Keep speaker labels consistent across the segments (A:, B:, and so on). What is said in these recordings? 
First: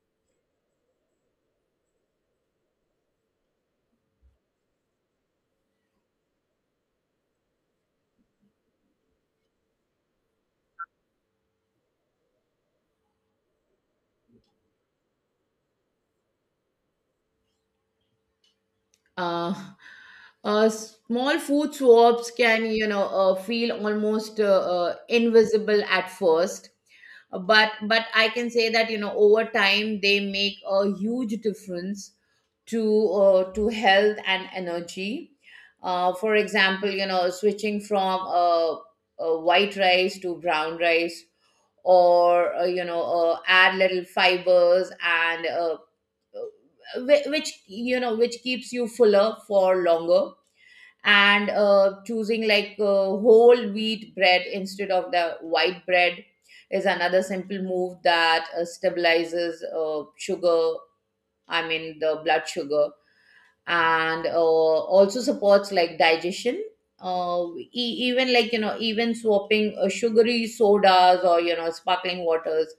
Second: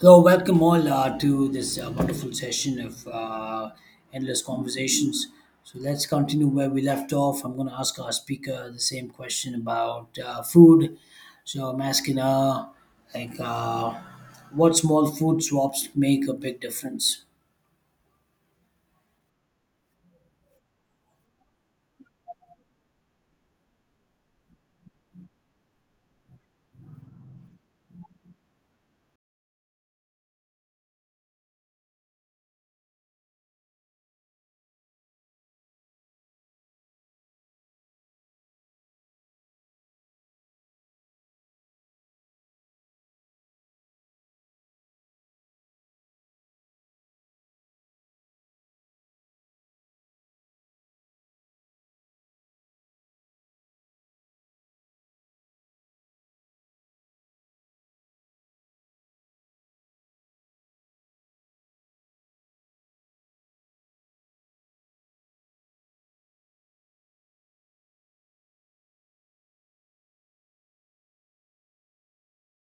A: Hello, welcome all to this wonderful session of endless conversations. So let's continue where we left off. I'm going to ask our speaker the same question about food. So I'm asking her, like, uh, what small food swaps make a big difference?
B: uh, Small food swaps can, you know, feel almost invisible at first. But I can say that, you know, over time they make a huge difference to to health and energy. For example, you know, switching from white rice to brown rice, or you know, add little fibers, and which you know, which keeps you fuller for longer. And choosing like, whole wheat bread instead of the white bread is another simple move that stabilizes sugar, I mean the blood sugar, and also supports like digestion. Uh, e- even like, you know, even swapping sugary sodas or, you know, sparkling waters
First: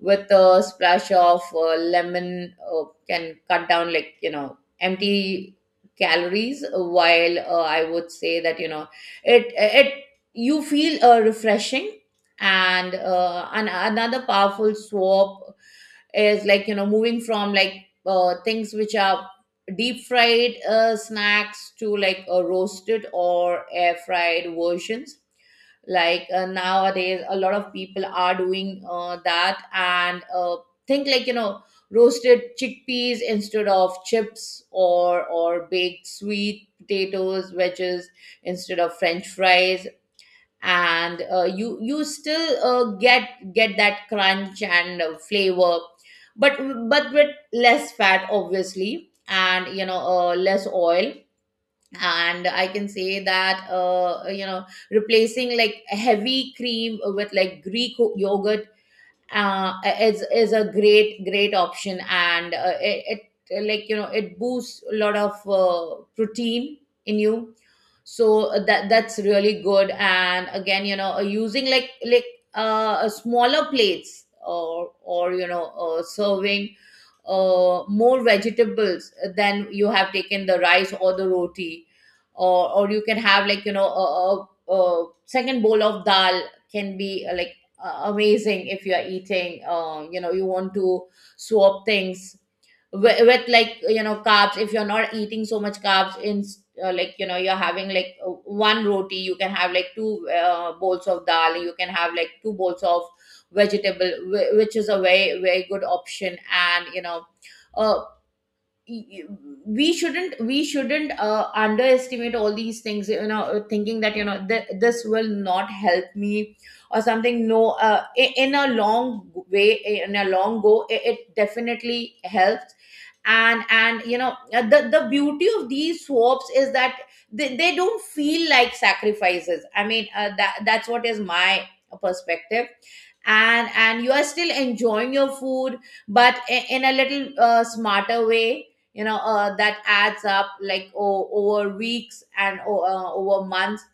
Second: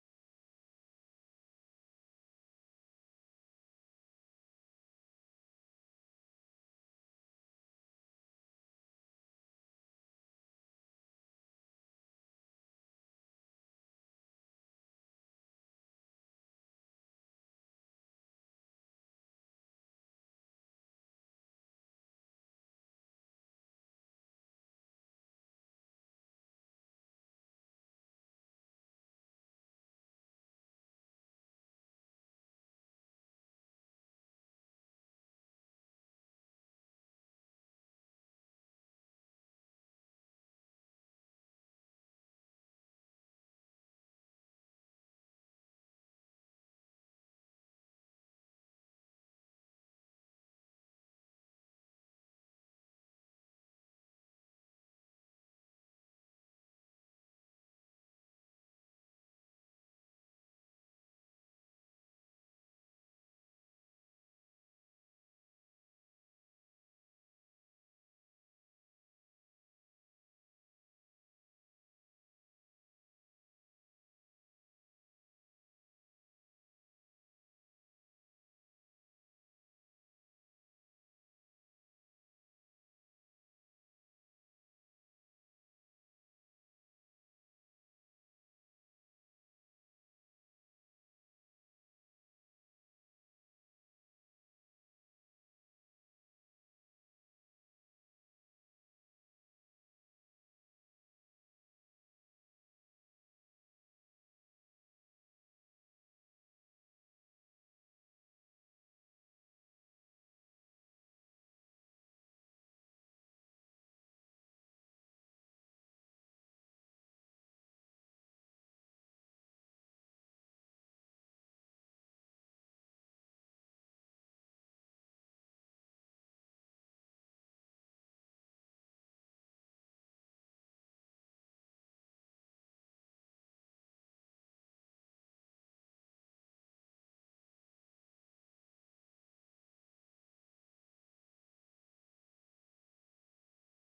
B: with a splash of lemon can cut down, like, you know, empty calories, while, I would say that, you know, it you feel refreshing. And another powerful swap is, like, you know, moving from like, things which are deep fried snacks to like a roasted or air fried versions. Like, nowadays a lot of people are doing that, and think, like, you know, roasted chickpeas instead of chips, or baked sweet potatoes wedges instead of french fries. And you still get that crunch and flavor, but with less fat obviously, and you know, less oil. And I can say that, you know, replacing like heavy cream with like greek yogurt uh, is a great option. And it, like, you know, it boosts a lot of protein in you. So that's really good. And again, you know, using, like smaller plates, or you know, serving more vegetables than you have taken the rice or the roti. Or you can have, like, you know, a second bowl of dal, can be like amazing. If you're eating, um, you know, you want to swap things with, like, you know, carbs, if you're not eating so much carbs in, like, you know, you're having like one roti, you can have like two bowls of dal, you can have like two bowls of vegetable, which is a very good option. And you know, uh, we shouldn't underestimate all these things, you know, thinking that, you know, this will not help me or something. No, in a long way, in a long go, it definitely helps. And you know, the beauty of these swaps is that, they don't feel like sacrifices. I mean, that's what is my perspective. And you are still enjoying your food, but in a little smarter way, you know, that adds up like over weeks and over months.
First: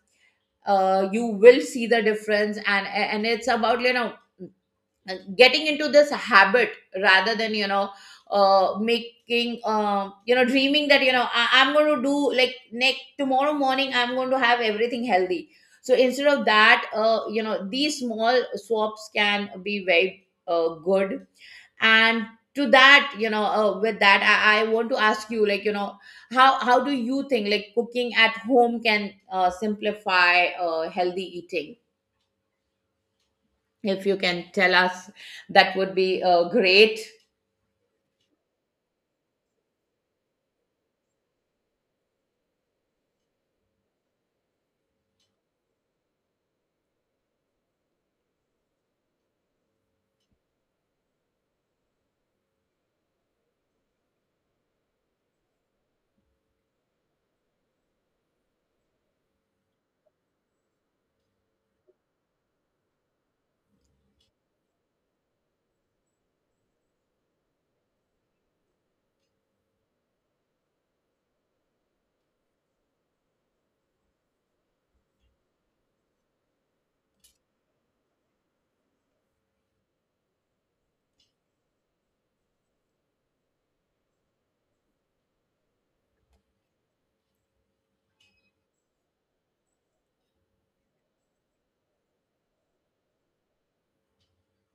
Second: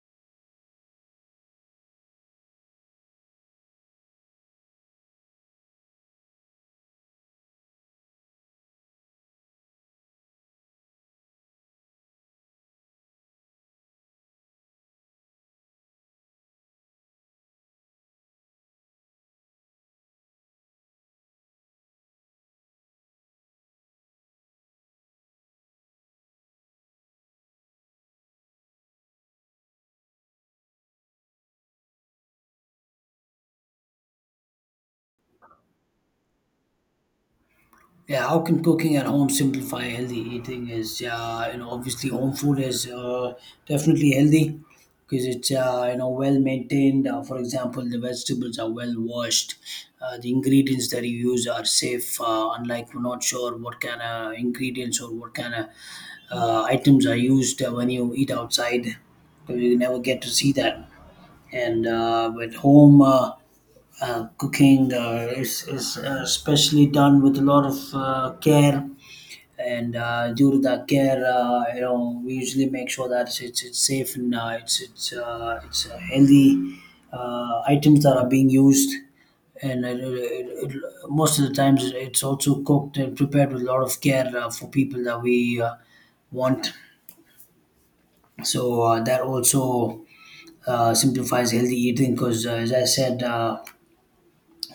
B: You will see the difference. And it's about, you know, getting into this habit, rather than, you know, making, um, you know, dreaming that, you know, I'm going to do like next tomorrow morning I'm going to have everything healthy. So instead of that, you know, these small swaps can be very good. And to that, you know, with that, I want to ask you, like, you know, how do you think like cooking at home can simplify healthy eating. If you can tell us, that would be great.
A: Yeah, how can cooking at home simplify healthy eating? Is You know, obviously home food is definitely healthy because it's you know, well maintained. For example, the vegetables are well washed. The ingredients that you use are safe. Unlike, we're not sure what kind of ingredients or what kind of items are used when you eat outside. You never get to see that, and at home cooking is especially done with a lot of care, and due to that care, you know, we usually make sure that it's safe and it's healthy items that are being used. And most of the times it's also cooked and prepared with a lot of care for people that we want. So that also simplifies healthy eating because, as I said,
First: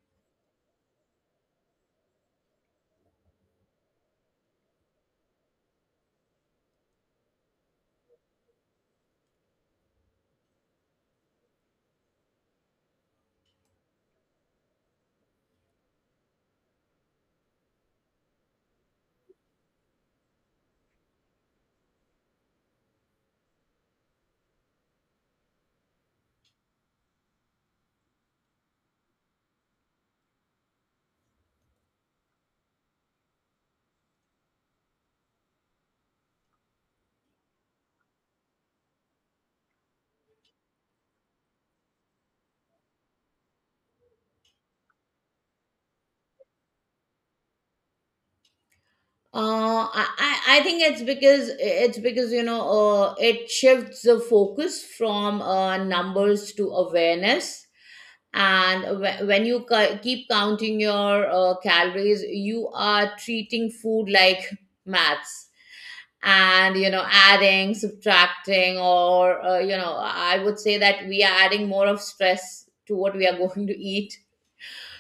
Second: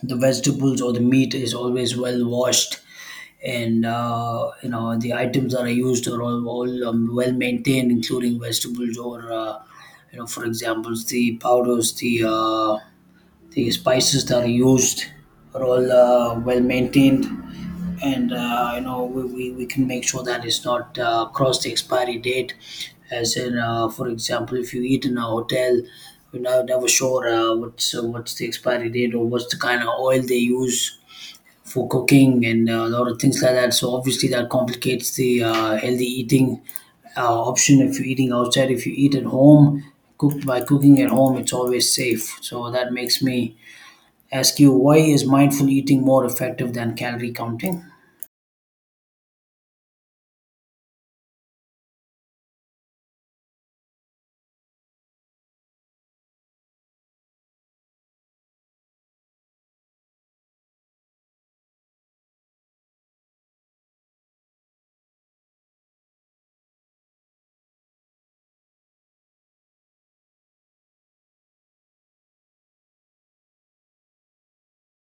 A: the vegetables or the meat is always well washed, and you know, the items that are used are all well maintained, including vegetables, or you know, for example, the powders, the the spices that are used, are all well maintained, and you know, we can make sure that it's not cross the expiry date. As in, for example, if you eat in a hotel, we're not, never sure what's the expiry date, or what's the kind of oil they use for cooking, and a lot of things like that. So obviously that complicates the healthy eating option if you're eating outside. If you eat at home, cooked by cooking at home, it's always safe. So that makes me ask you, why is mindful eating more effective than calorie counting?
B: I think it's because, you know, it shifts the focus from numbers to awareness. And when keep counting your calories, you are treating food like maths, and you know, adding, subtracting, or you know, I would say that we are adding more of stress to what we are going to eat.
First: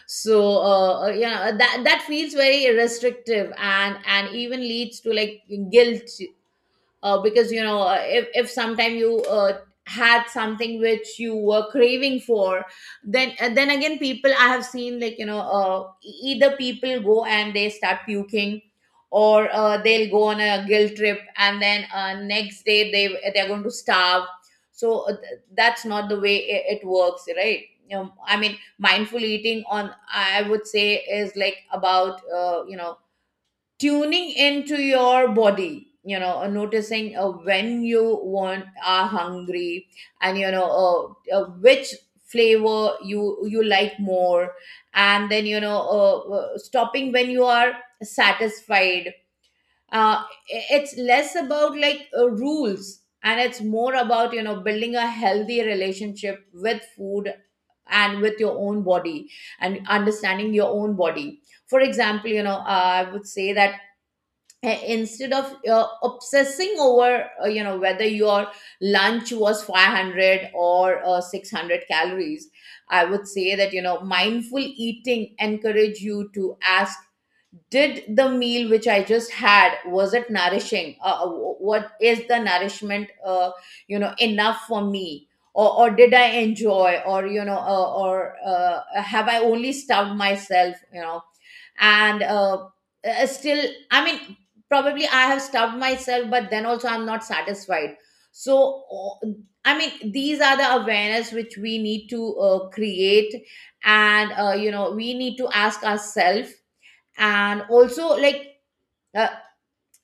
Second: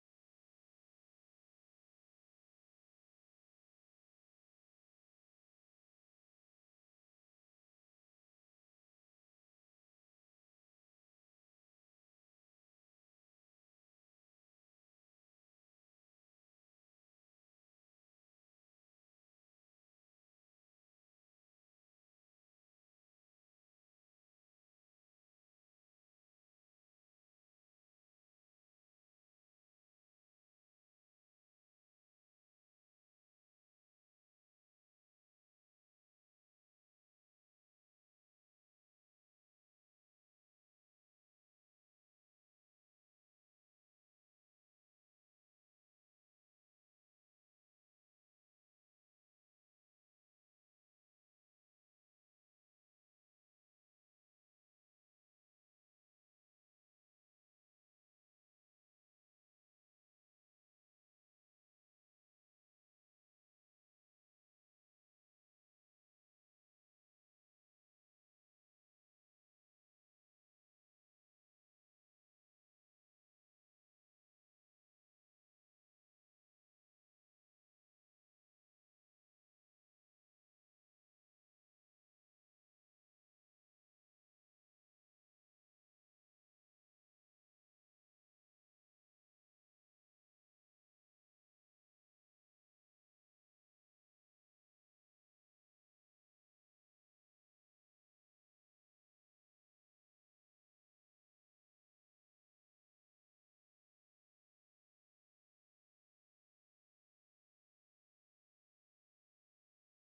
B: So yeah, that feels very restrictive, and even leads to like guilt, because you know, if sometime you had something which you were craving for, then again, people, I have seen, like, you know, either people go and they start puking, or they'll go on a guilt trip, and then next day they, they're going to starve. So that's not the way it works, right, you know? I mean, mindful eating, on I would say, is like about, you know, tuning into your body, you know, noticing when you want are hungry, and you know, which flavor you like more, and then you know, stopping when you are satisfied. uh, it's less about like rules, and it's more about, you know, building a healthy relationship with food and with your own body, and understanding your own body. For example, you know, I would say that, instead of obsessing over, you know, whether your lunch was 500 or 600 calories, I would say that, you know, mindful eating encourage you to ask, did the meal which I just had, was it nourishing? What is the nourishment, you know, enough for me? Or did I enjoy, or you know, or have I only stuffed myself, you know? And still, I mean, probably I have stubbed myself, but then also I'm not satisfied. So I mean, these are the awareness which we need to create, and you know, we need to ask ourselves. And also like, uh,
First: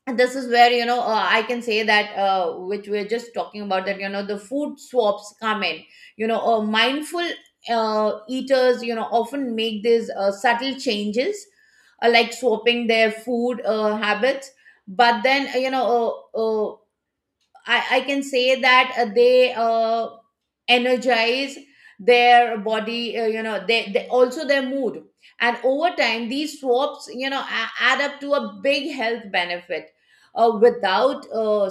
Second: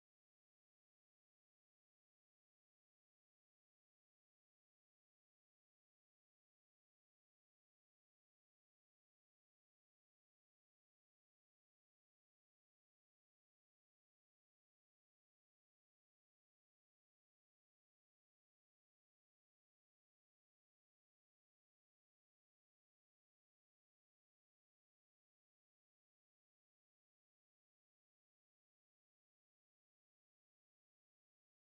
B: and this is where, you know, I can say that, which we're just talking about, that you know the food swaps come in. You know, mindful eaters, you know, often make these subtle changes, like swapping their food habits. But then, I can say that they energize their body, you know, they also their mood. And over time, these swaps, you know, add up to a big health benefit. Without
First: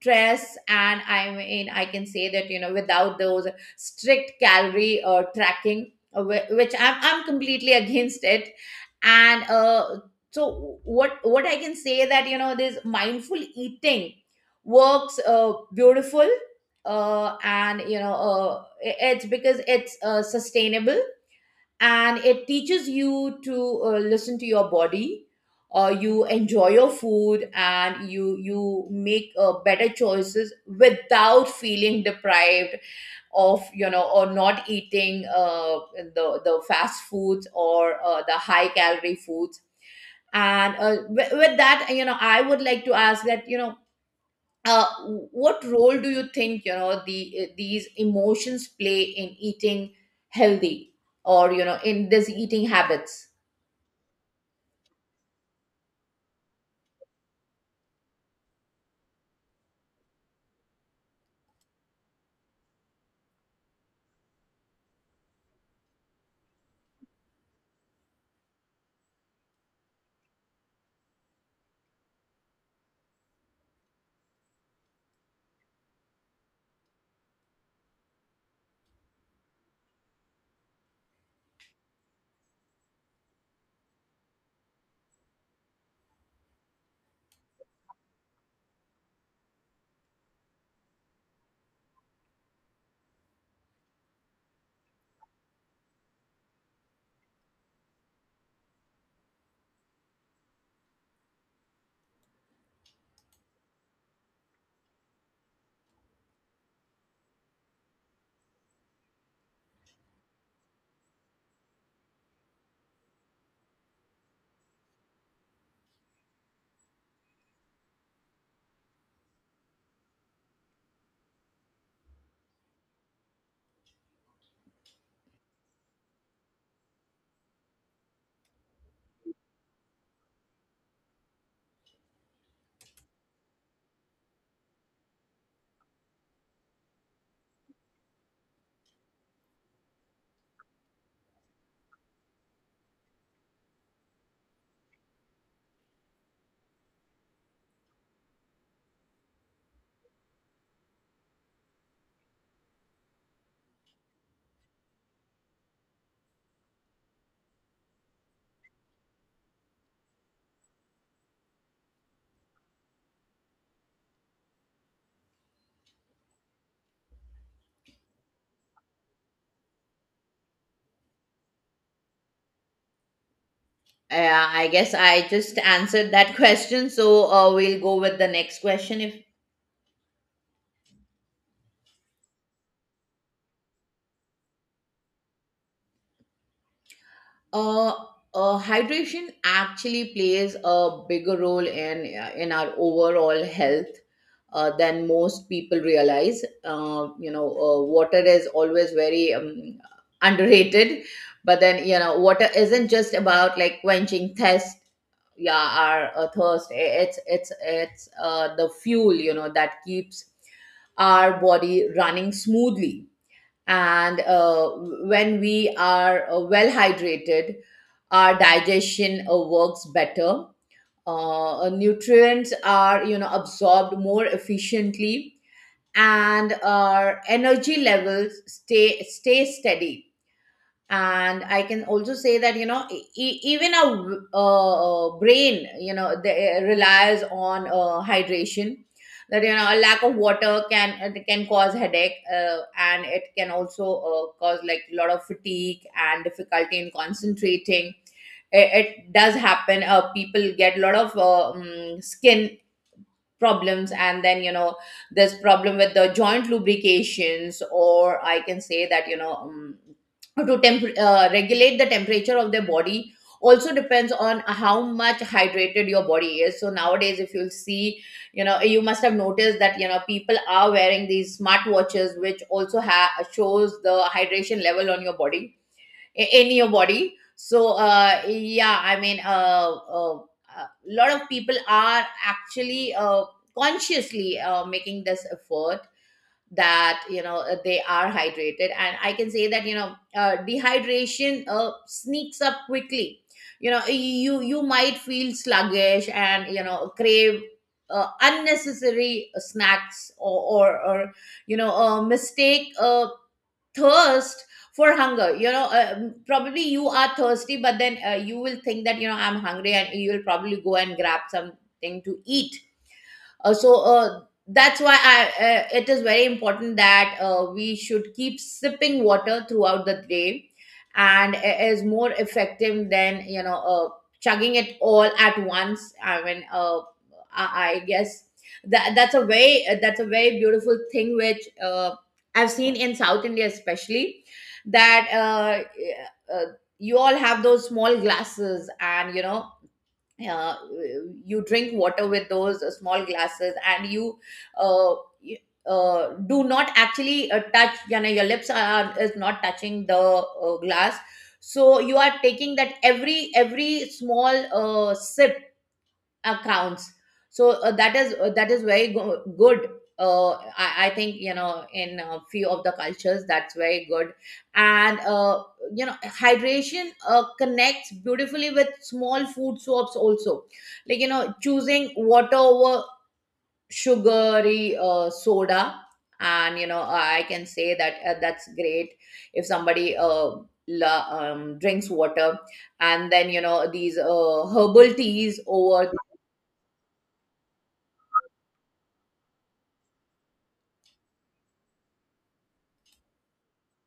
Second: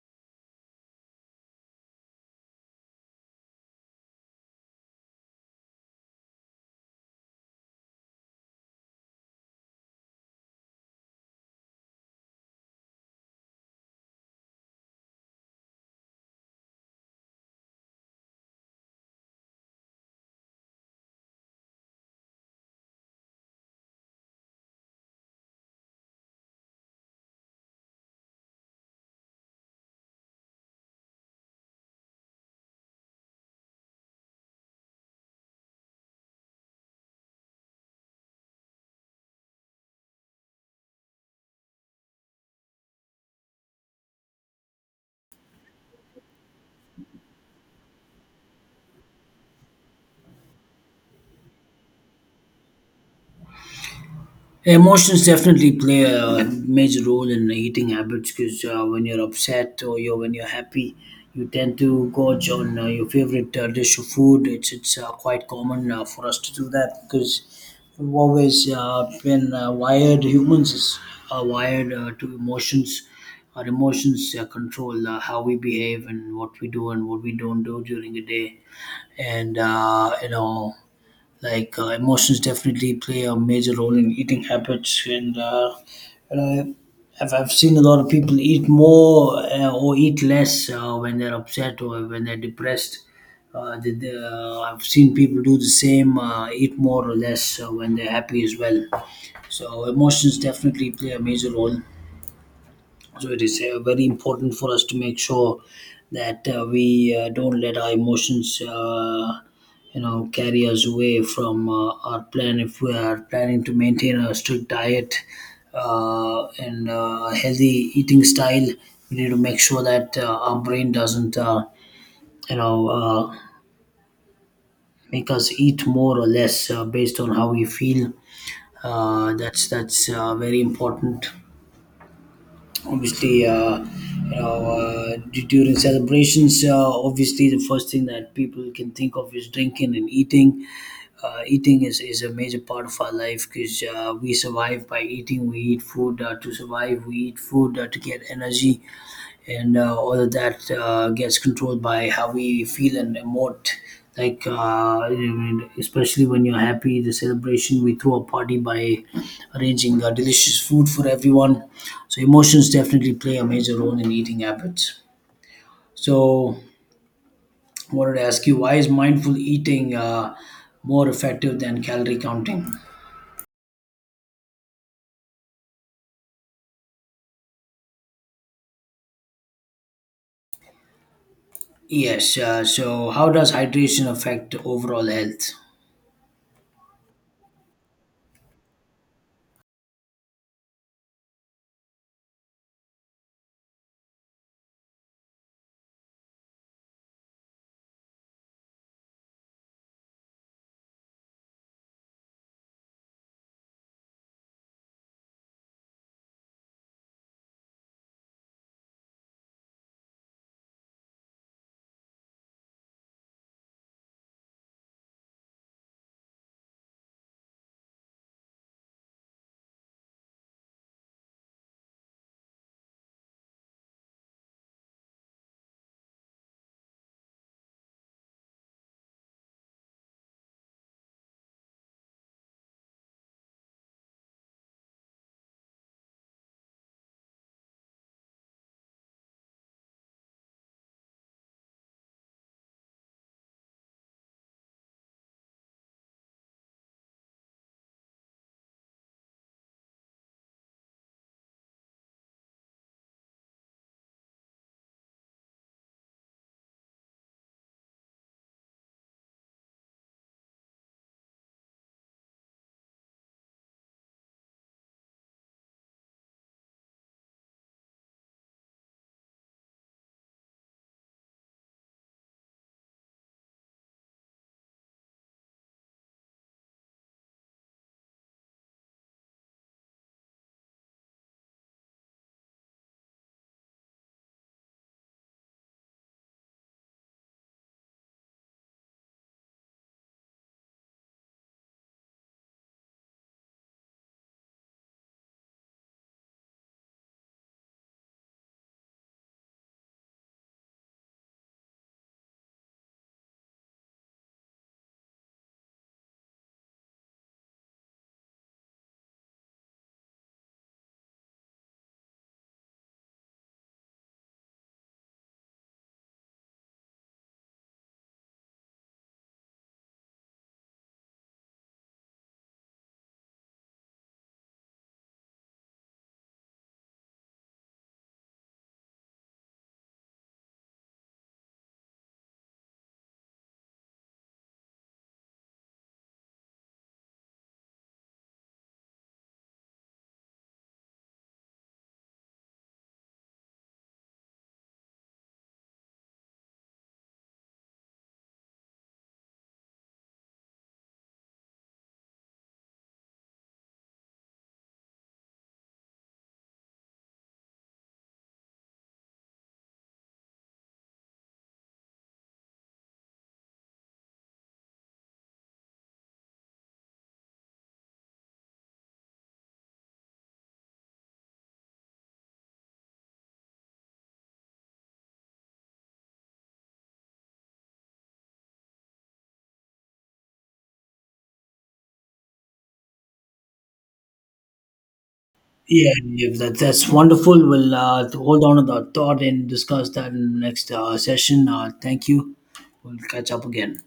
B: stress, and I mean, I can say that, you know, without those strict calorie tracking, which I'm, completely against it. And so, what I can say that, you know, this mindful eating works beautiful, and you know, it's because it's sustainable, and it teaches you to listen to your body. You enjoy your food, and you make better choices without feeling deprived of, you know, or not eating the fast foods, or the high calorie foods. And with that, you know, I would like to ask that, you know, uh, what role do you think, you know, these emotions play in eating healthy, or you know, in this eating habits?
A: Emotions definitely play a major role in eating habits, because when you're upset or you're when you're happy, you tend to gorge on your favorite dish of food. It's quite common for us to do that, because we've always been wired. Are wired to emotions. Our emotions control how we behave and what we do and what we don't do during the day, and you know, emotions definitely play a major role in eating habits. And you know, I've seen a lot of people eat more or eat less when they're upset or when they're depressed. I've seen people do the same, eat more or less when they're happy as well. So emotions definitely play a major role, so it is very important for us to make sure that we don't let our emotions you know, carry us away from our plan. If we are planning to maintain a strict diet and a healthy eating style, we need to make sure that our brain doesn't you know uh, make us eat more or less based on how we feel. That's very important. Obviously, you know, during celebrations, obviously the first thing that people can think of is drinking and eating. Eating is a major part of our life, because we survive by eating. We eat food to survive, we eat food to get energy, and all of that gets controlled by how we feel and emote. Like, especially when you're happy, the celebration, we throw a party by arranging delicious food for everyone. So, emotions definitely play a major role in eating habits. So, I wanted to ask you, why is mindful eating more effective than calorie counting?
B: Yeah, I guess I just answered that question, so we'll go with the next question if…
A: Yes, so how does hydration affect overall health?
B: uh, Hydration actually plays a bigger role in our overall health, than most people realize. You know, water is always very, underrated. But then, you know, water isn't just about like quenching thirst. Yeah, our thirst. It's the fuel, you know, that keeps our body running smoothly. And when we are well hydrated, our digestion works better. Nutrients are, you know, absorbed more efficiently, and our energy levels stay steady. And I can also say that, you know, even our brain, you know, they relies on hydration, that, you know, a lack of water can cause headache, and it can also cause like a lot of fatigue and difficulty in concentrating. It does happen, people get a lot of skin problems. And then you know, there's problem with the joint lubrications, or I can say that, you know, to regulate the temperature of their body also depends on how much hydrated your body is. So nowadays, if you'll see, you know, you must have noticed that, you know, people are wearing these smart watches, which also shows the hydration level on your body, in your body. So yeah, I mean, a lot of people are actually consciously making this effort, that you know, they are hydrated. And I can say that, you know, dehydration sneaks up quickly. You know, you might feel sluggish, and you know, crave unnecessary snacks, or you know, mistake thirst for hunger. You know, probably you are thirsty, but then you will think that, you know, I'm hungry, and you will probably go and grab something to eat. uh, so uh, that's why, it is very important that we should keep sipping water throughout the day, and it is more effective than, you know, chugging it all at once. I mean, I guess that's a very beautiful thing, which I've seen in South India especially, that uh, you all have those small glasses, and you know, uh, you drink water with those small glasses, and you uh, y- do not actually touch, you know, your lips are is not touching the glass. So you are taking that, every small sip accounts. So that is very good. uh, I think, you know, in a few of the cultures that's very good. And you know, hydration connects beautifully with small food soaps also, like, you know, choosing water over sugary soda. And you know, I can say that, that's great, if somebody drinks water, and then you know, these herbal teas over…
A: Yeah, yeah, that's wonderful. We'll hold on to that thought and discuss that in the next session. Thank you. We'll catch up again.